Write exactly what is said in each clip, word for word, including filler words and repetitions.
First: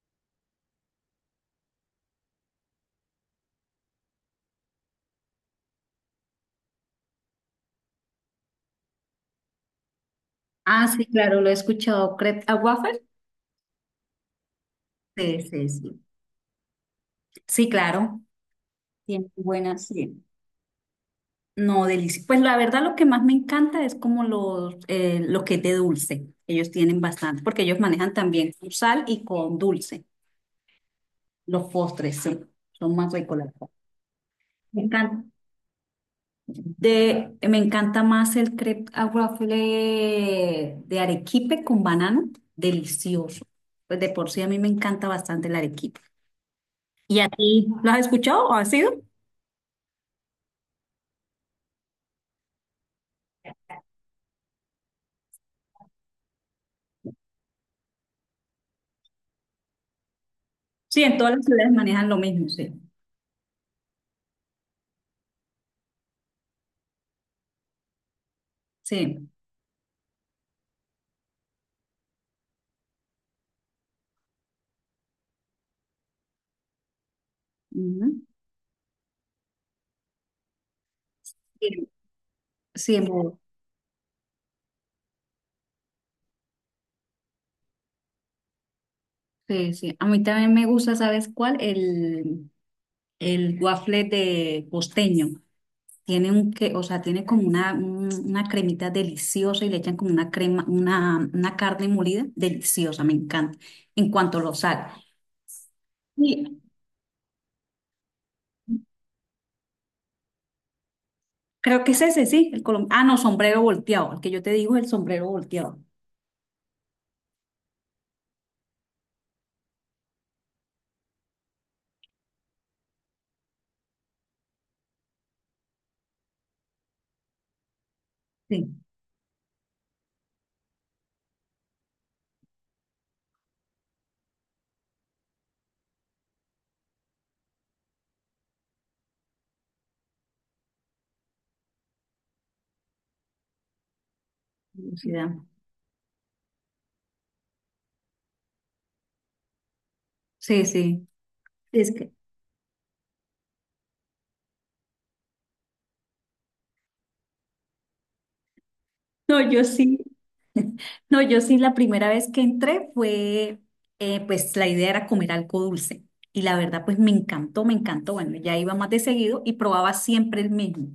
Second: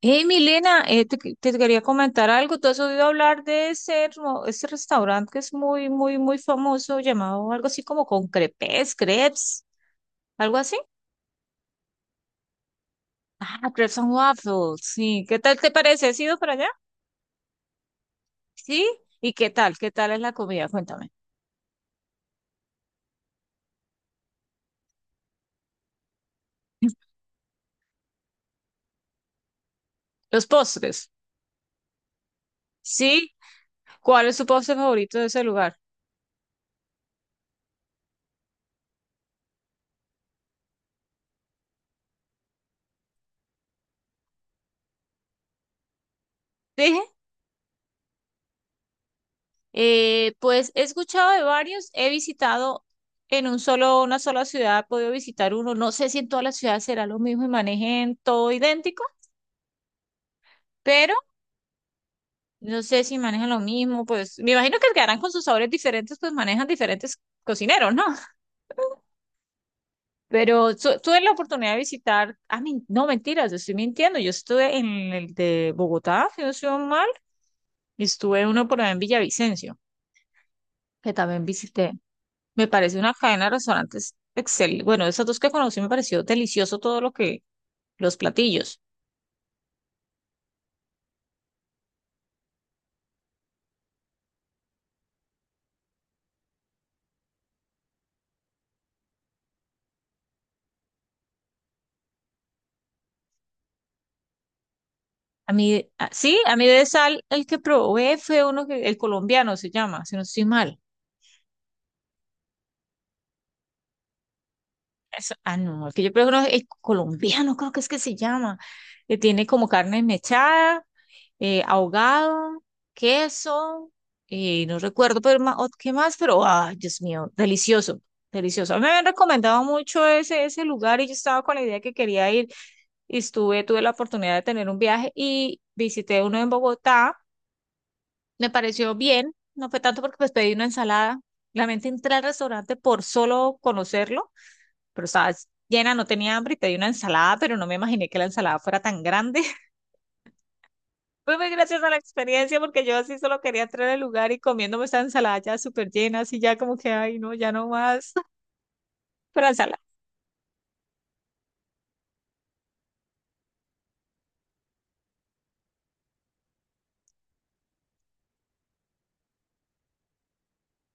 Hey, Milena, eh, te, que- te quería comentar algo. ¿Tú has oído hablar de ese, mo- ese restaurante que es muy, muy, muy famoso, llamado algo así como con crepes, crepes, algo así? Ah, sí, claro, lo he escuchado. ¿Crepe a waffle? Ah, crepes and waffles, sí. ¿Qué Sí, tal sí, te sí. parece? ¿Has ido para allá? Sí, claro. Sí. Tiene ¿Y qué tal? buenas, ¿Qué tal es sí. la comida? Cuéntame. No, delicioso. Pues la verdad lo que más me encanta es como los, eh, lo que es de dulce. Ellos tienen bastante, porque ellos manejan también con sal y con dulce. Los postres. Los postres, sí. Son más Sí. ricos, la verdad. ¿Cuál es tu postre Me favorito encanta. de ese lugar? De, me encanta más el crepe a waffle de arequipe con banano. Delicioso. Pues de por sí a mí me encanta bastante el arequipe. Sí. ¿Y a ti? ¿Lo has escuchado o has ido? Eh, pues he escuchado de varios, he visitado en un solo, una sola ciudad, he podido visitar uno. No sé si en todas las ciudades será lo mismo y manejen todo idéntico, Sí, pero en todas las ciudades manejan lo mismo, sí. no sé si manejan lo mismo. Pues me imagino que quedarán con sus sabores diferentes, pues manejan diferentes cocineros, ¿no? Sí. Pero su- tuve la oportunidad de visitar, ah, men- no, mentiras, estoy mintiendo. Yo estuve en el de Bogotá, si no estoy mal, y Ujú. estuve uno por allá en Villavicencio, que también Sí, visité. Me parece sí, una mo- cadena de restaurantes excelente. Bueno, esas dos que conocí me pareció delicioso todo lo que, los platillos. sí, sí. A mí también me gusta, ¿sabes cuál? El, el waffle de costeño. Tiene un que, o sea, tiene como una, un- una cremita deliciosa y le echan como una crema, una, una carne molida deliciosa, me encanta. En cuanto lo sal. A mí, ah, sí, a Y mí de sal, el que probé fue uno que, el colombiano se llama, si no estoy mal. creo que es ese, sí, el colom- ah, no, sombrero volteado. El que yo te digo es el sombrero Eso- ah, volteado. no, es que yo creo que no, el colombiano, creo que es que se llama, que tiene como carne mechada, eh, ahogado, queso, eh, no recuerdo pero ma- o- qué más, pero, ay, Dios mío, delicioso, delicioso. A Sí, mí me habían recomendado mucho ese, ese lugar y yo estaba con la idea que quería ir y estuve, tuve la oportunidad de tener un viaje y visité uno en Bogotá, me pareció bien, no fue tanto porque pues pedí una ensalada, realmente entré al restaurante por solo conocerlo pero curiosidad. estabas llena, no tenía hambre y pedí una ensalada, pero no me imaginé que la ensalada fuera tan grande. Sí, sí, sí. Fue muy graciosa Es la que, experiencia porque yo así solo quería entrar al lugar y comiéndome esa ensalada ya súper llena, así ya como que, ay, no, ya no más. no, Pero yo ensalada, sí. No, yo sí, la primera vez que entré fue, eh, pues la idea era comer algo dulce. Y la verdad, pues me encantó, me encantó. Bueno, ya iba más de seguido y probaba siempre el mismo.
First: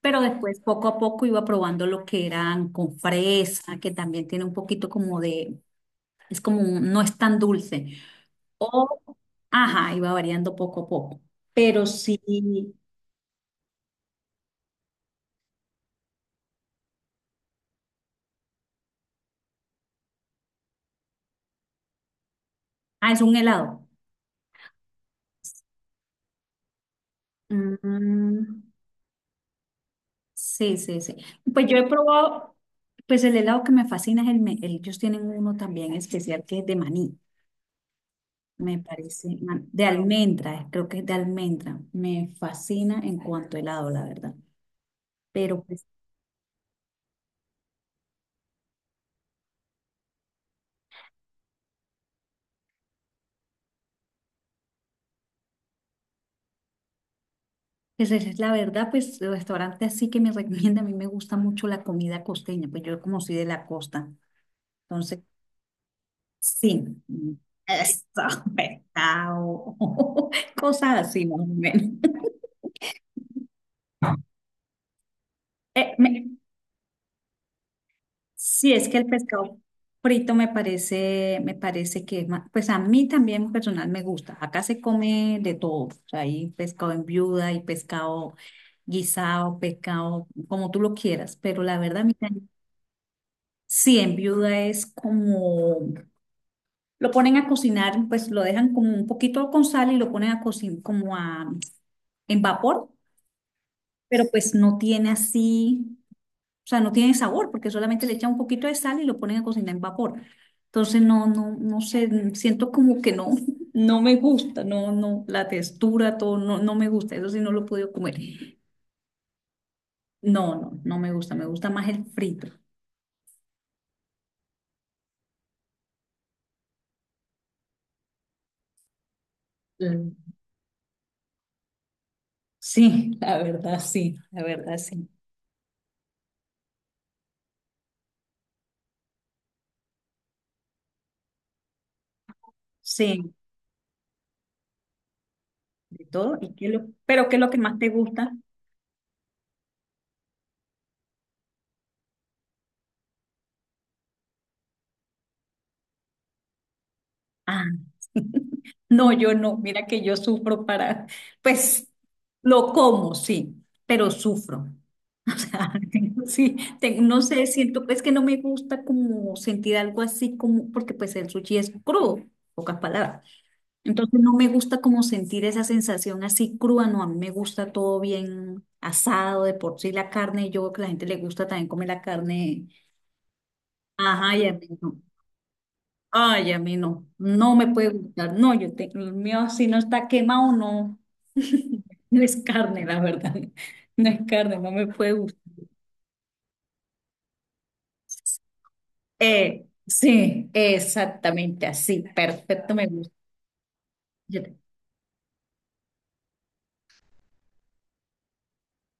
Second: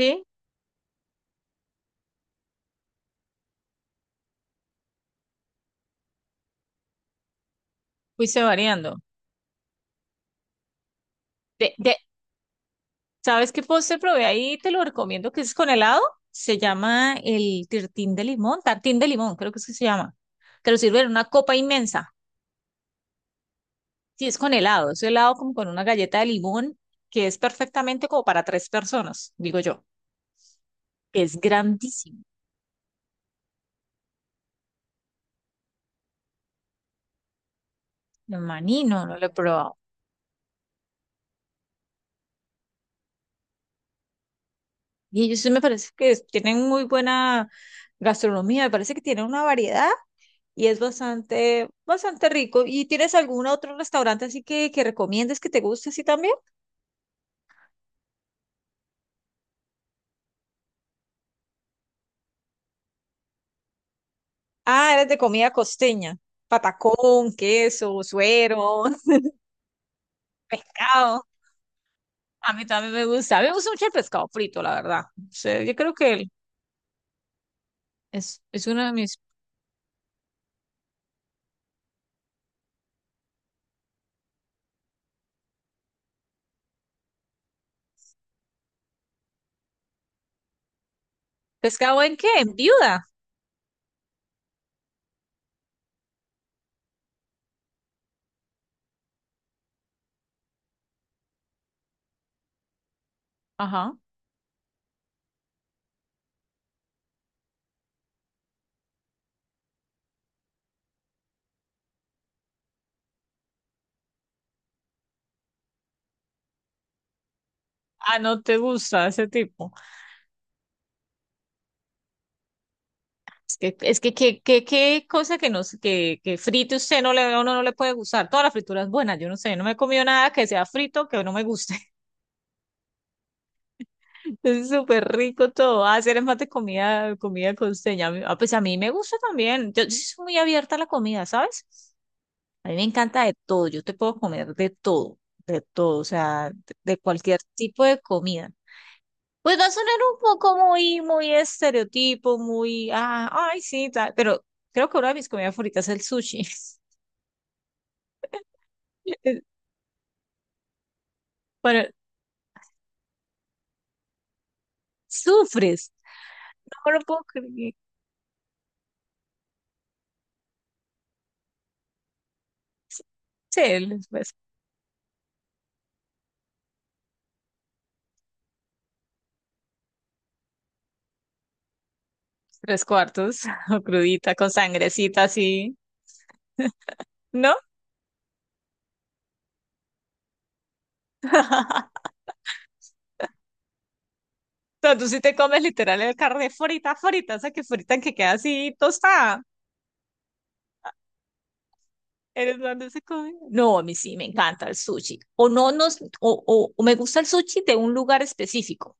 Pero después, poco a poco, iba probando lo que eran con fresa, que también tiene un poquito como de, es como, un- no es tan dulce. fuiste O, variando. ajá, iba variando poco a poco. De, Pero de, sí, ¿sabes qué postre probé ahí? Te lo recomiendo que es con helado. Se llama el tirtín de limón, tartín de limón, creo que es que se llama. Te lo sirven en una copa inmensa. ah, es un helado. Sí, es con helado, es helado como con una galleta de limón que es perfectamente como para Mm. tres personas, digo yo. Sí, sí, sí. Que es Pues yo he grandísimo. probado, pues el helado que me fascina es el, me- el- ellos tienen uno también especial que es de maní, El me maní no, no lo he parece, man- probado. de almendra, creo que es de almendra. Me fascina en cuanto a helado, la verdad. Y ellos sí me Pero pues, parece que es- tienen muy buena gastronomía, me parece que tienen una variedad y es bastante, bastante rico. ¿Y tienes algún otro restaurante así que, que recomiendes que te guste así también? pues esa es la verdad, pues el restaurante así que me recomienda, a mí me gusta mucho la comida costeña, pues yo como soy de la costa, Ah, eres de entonces comida costeña, sí, patacón, queso, esto, eso, suero, pescado, cosas pescado. así más o menos. A mí también me gusta, a mí me gusta mucho el pescado frito, la verdad. O sea, yo creo Eh, que el- me- es, es Sí, uno es de que el mis... pescado frito me parece, me parece que, es ma- pues a mí también personal me gusta. Acá se come de todo. O sea, hay pescado en viuda, hay pescado guisado, pescado como tú lo quieras. Pero la ¿Pescado verdad, a mí en qué? también. En viuda. Sí, en viuda es como, lo ponen a cocinar, pues lo dejan como un poquito con sal y lo ponen a cocinar como a, en vapor, Ajá. pero pues no tiene así. O sea, no tiene sabor porque solamente le echan un poquito de sal y lo ponen a cocinar en vapor. Entonces, no, no, no sé, siento como que no, no me gusta, no, no, la textura, todo, no, no me gusta. Eso sí, no lo he podido comer. Ah, no te gusta ese tipo. No, no, no me gusta, me gusta más el frito. Es que, es que, qué qué- qué cosa que no sé- que, que frite usted no le, uno no le puede gustar. Toda la fritura es buena, yo no sé, no me he comido Mm, nada que sea frito que no me guste. sí, la verdad, sí, la Es verdad, súper sí. rico todo. Ah, hacer es más de comida, comida costeña. A mí- Ah, pues a mí me gusta también. Yo, sí soy muy abierta a la comida, ¿sabes? A mí me encanta Sí, de todo. Yo te puedo comer de todo, de todo, o de todo. sea, ¿Y qué es de, lo, de pero qué cualquier es lo que más tipo te de gusta? comida. Pues va a sonar un poco muy, muy estereotipo, muy, ah, ay, sí, tal, pero creo que una de mis comidas favoritas es el sushi. Ah. No, yo Eh, no. Mira que yo sufro para, Bueno, pues lo como, sí, pero sufro. O sea, sufres. tengo- sí, No lo tengo- no puedo sé, creer. siento, pues que no me gusta como sentir algo así como, porque pues el sushi es crudo, pocas palabras. Sí, Entonces no pues, me gusta como sentir esa sensación así cruda, no, a mí me gusta todo bien asado, de por sí la carne, yo creo que a la gente le gusta también comer la carne, tres cuartos, o crudita, ajá, y con a mí no. sangrecita así, Ay, a mí no, ¿no? O no me puede gustar. No, yo tengo el mío, si no está quemado, no. No es carne, la verdad. No es carne, no me tú puede sí te gustar. comes literal el carne frita, frita, o sea, que frita que queda así tostada. Eh, sí, exactamente así, ¿Eres perfecto, me donde se gusta. come? No, a mí sí me Yo te- encanta el sushi. O no, nos, o, o o me gusta el sushi de un lugar específico.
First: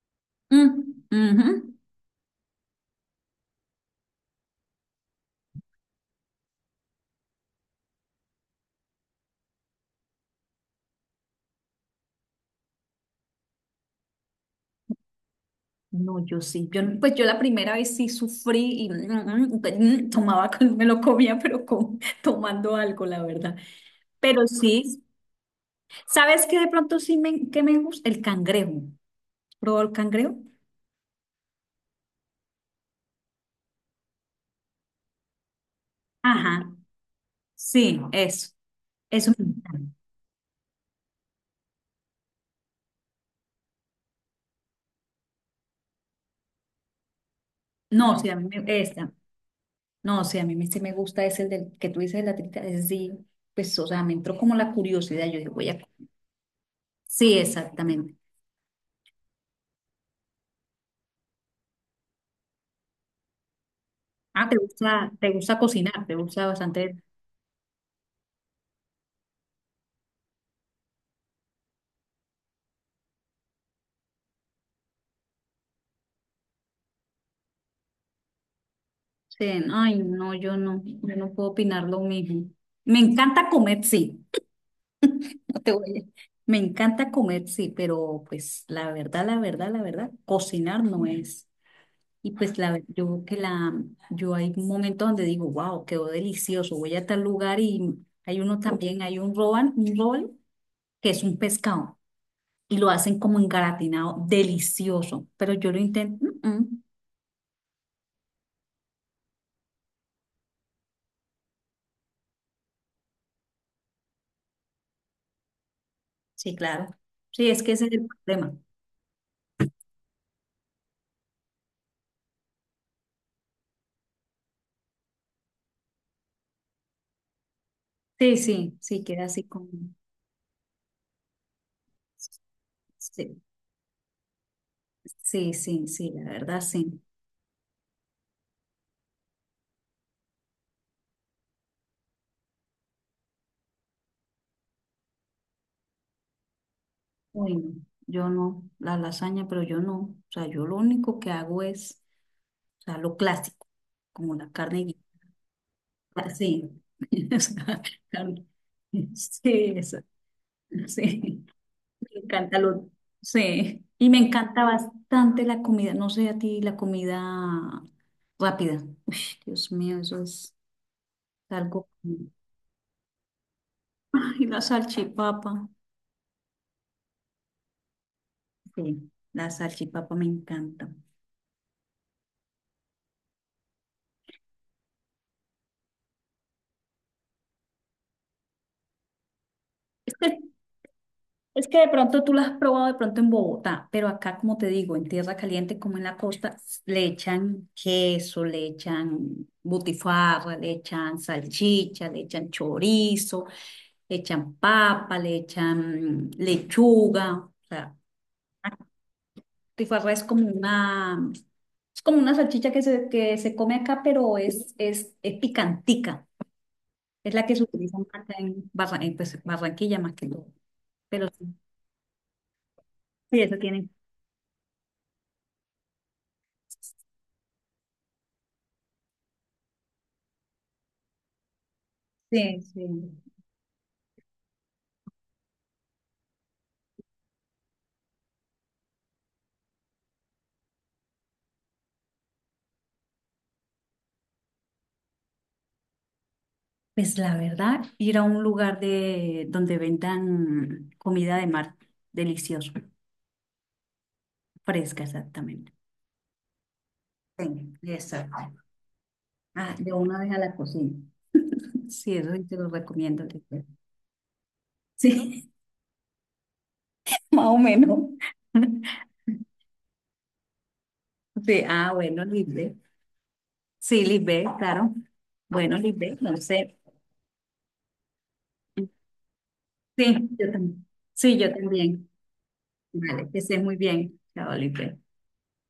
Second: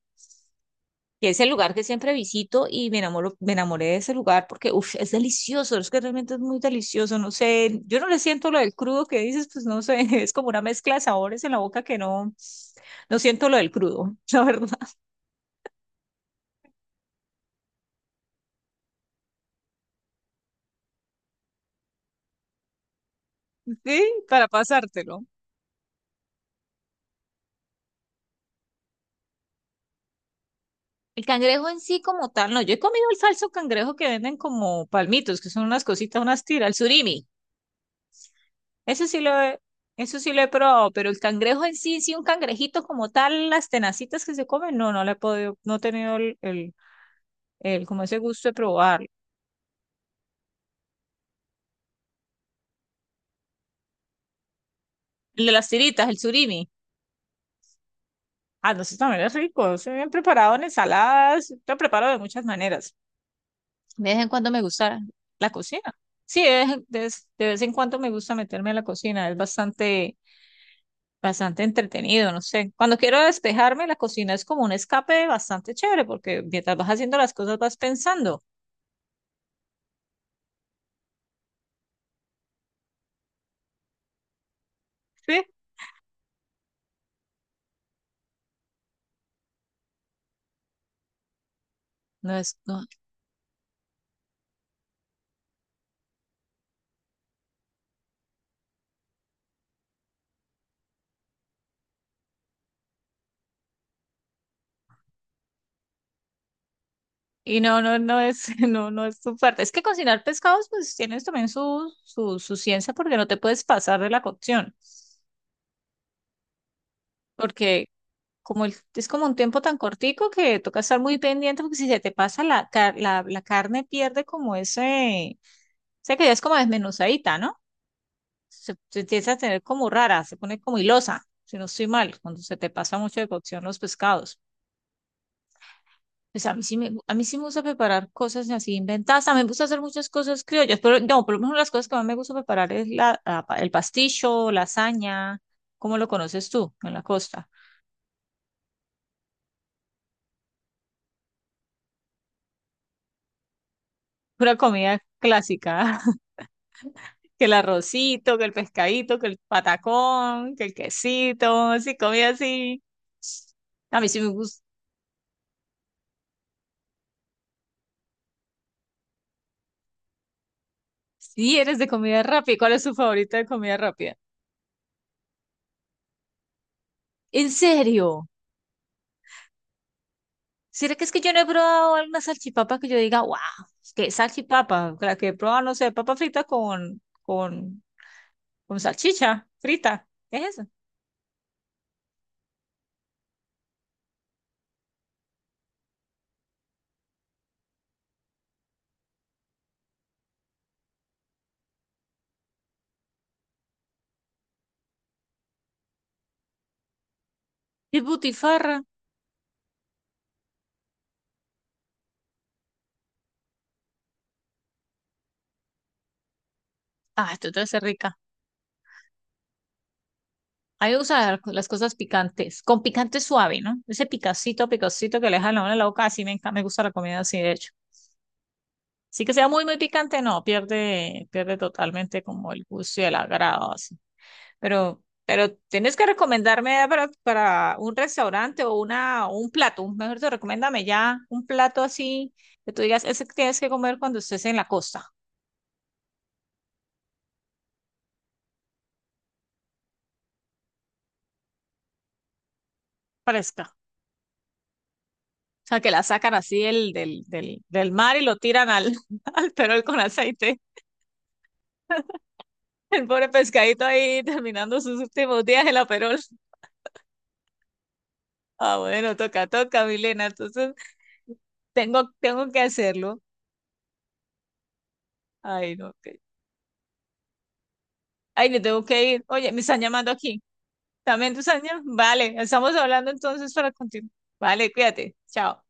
Mm, Que es el lugar ujú. que siempre visito y me enamoro, me enamoré de ese lugar porque uf, es delicioso, es que realmente es muy delicioso, no sé, yo no le siento lo del crudo que dices, pues no sé, es como una mezcla de sabores en la boca que no, no siento lo del crudo, la verdad. No, yo sí, yo, no- pues yo la primera vez sí sufrí y mm, mm, pero, mm, tomaba, con- me lo comía, pero con, tomando algo, la verdad. Sí, Pero para sí, pasártelo. ¿sabes qué de pronto sí me, que me gusta? El cangrejo. ¿Probó el cangrejo? El cangrejo en sí como tal, no, yo he comido el falso cangrejo que venden como palmitos, que son unas cositas, unas tiras, el Ajá. surimi, Sí, eso, ese sí lo eso me he, gusta. eso sí lo he probado, pero el cangrejo en sí, sí, un cangrejito como tal, las tenacitas que se comen, no, no le he podido, no he tenido el, el el, como ese No, sí, a gusto mí de me, probar. esta, no, sí, a mí me, sí me gusta ese el del que tú dices de la trita, es sí, pues, o sea, me entró como la curiosidad, yo El dije, de las voy a, tiritas, el surimi. sí, exactamente. Ah, no, eso también es rico. Se bien preparado en ensaladas. Lo preparo de muchas maneras. De vez en Ah, cuando te me gusta gusta, te la gusta cocina. cocinar, te Sí, gusta de vez, en- bastante, de vez- de vez en cuando me gusta meterme a la cocina. Es bastante, bastante entretenido, no sé. Cuando quiero despejarme, la cocina es como un escape bastante chévere porque mientras vas haciendo las cosas vas pensando. sí, no, ay, no, yo no, yo no puedo opinar lo mismo. Me encanta comer, sí, Sí. no te voy a- me encanta comer, sí, pero pues la verdad, la verdad, la verdad, cocinar no es. Y No es, pues la, no. yo que la, yo hay momentos donde digo, wow, quedó delicioso, voy a tal lugar y hay uno también, hay un roban, un roll que es un pescado y lo hacen como engaratinado, delicioso, pero yo lo intento, "Mm, mm". Y no, no, no es, no, no es tu fuerte. Es que cocinar pescados, pues tienes también su, su, su ciencia porque no te puedes pasar de la cocción. Sí, claro, sí, es que ese Porque es el problema. como el- es como un tiempo tan cortico que toca estar muy pendiente porque si se te pasa la, car- la, la carne pierde como ese, o sea que ya es como desmenuzadita, ¿no? Sí, Se, sí, se sí, queda empieza a así tener como, como rara, se pone como hilosa, si no estoy mal, cuando se te pasa mucho de sí, cocción los pescados. sí, sí, sí, la Pues a verdad, mí sí me, sí. a mí sí me gusta preparar cosas así inventadas. También me gusta hacer muchas cosas criollas, pero no, por lo menos las cosas que más me gusta preparar es la, la pa- el pasticho, lasaña, ¿cómo lo conoces tú en la costa? Uy, no, yo no, la lasaña, pero yo no, o sea, yo lo único que hago es, o sea, lo clásico, como la Pura carne. comida clásica, Ah, sí. O que el sea, claro. arrocito, que el pescadito, que el Sí, eso, patacón, que el sí, quesito, así, me comida encanta así. lo, sí, A mí y me sí me gusta. encanta bastante la comida, no sé a ti, la comida rápida. Uy, Dios mío, eso es Sí, eres de algo, comida rápida. ¿Cuál es tu favorita de comida rápida? y la salchipapa, ¿En serio? sí, la salchipapa me encanta. ¿Será que es que yo no he probado alguna salchipapa que yo diga, wow, que salchipapa? La que he probado, no sé, papa frita con, con, con salchicha frita. ¿Qué es eso? Es que de pronto tú la has probado de pronto en Bogotá, pero acá, como te digo, en tierra caliente como en la costa, s- le echan queso, le echan butifarra, le echan salchicha, le echan chorizo, le echan papa, le echan lechuga. O sea, Es butifarra. butifarra es como una, es como una salchicha que se, que se come acá, pero es, es, es picantica. Ah, Es la esto que se debe ser utiliza rica. acá en, Barra- en, pues, Barranquilla más que todo. A mí me Pero gustan las sí, las cosas picantes, con picante sí, eso suave, ¿no? tiene. Ese picacito, picacito que le deja la mano en la boca, así me encanta, me gusta la comida así, de hecho. Sí que sea muy, muy picante, no, pierde, pierde totalmente como Sí, el sí. gusto y el agrado, así. Pero, pero tienes que recomendarme para, para un restaurante o una, un plato, un- mejor te recomiéndame ya un plato así que tú digas, ese que tienes que comer cuando estés en la costa, Pues la verdad, ir a un lugar de donde vendan comida de mar deliciosa, fresca. fresca O exactamente. sea, que la sacan así del, del, del, Sí, del mar y lo exacto. tiran al, al Ah, perol de con una vez a la aceite. cocina. Sí, eso sí te lo El recomiendo. pobre Lisbeth. pescadito ahí terminando sus Sí, últimos días en la perol. más o menos. Ah, bueno, toca, toca, Milena. Entonces, Sí, ah, tengo, bueno, tengo que Lisbeth. hacerlo. Sí, Lisbeth, claro. Ay, Bueno, no, ok. Lisbeth, no sé. Ay, me tengo que ir. Oye, me están llamando Sí, aquí. yo también. También Sí, tus yo años. también. Vale, estamos hablando Vale, que entonces estés para muy continuar. bien. Chao, Vale, Lisbeth. cuídate. Chao.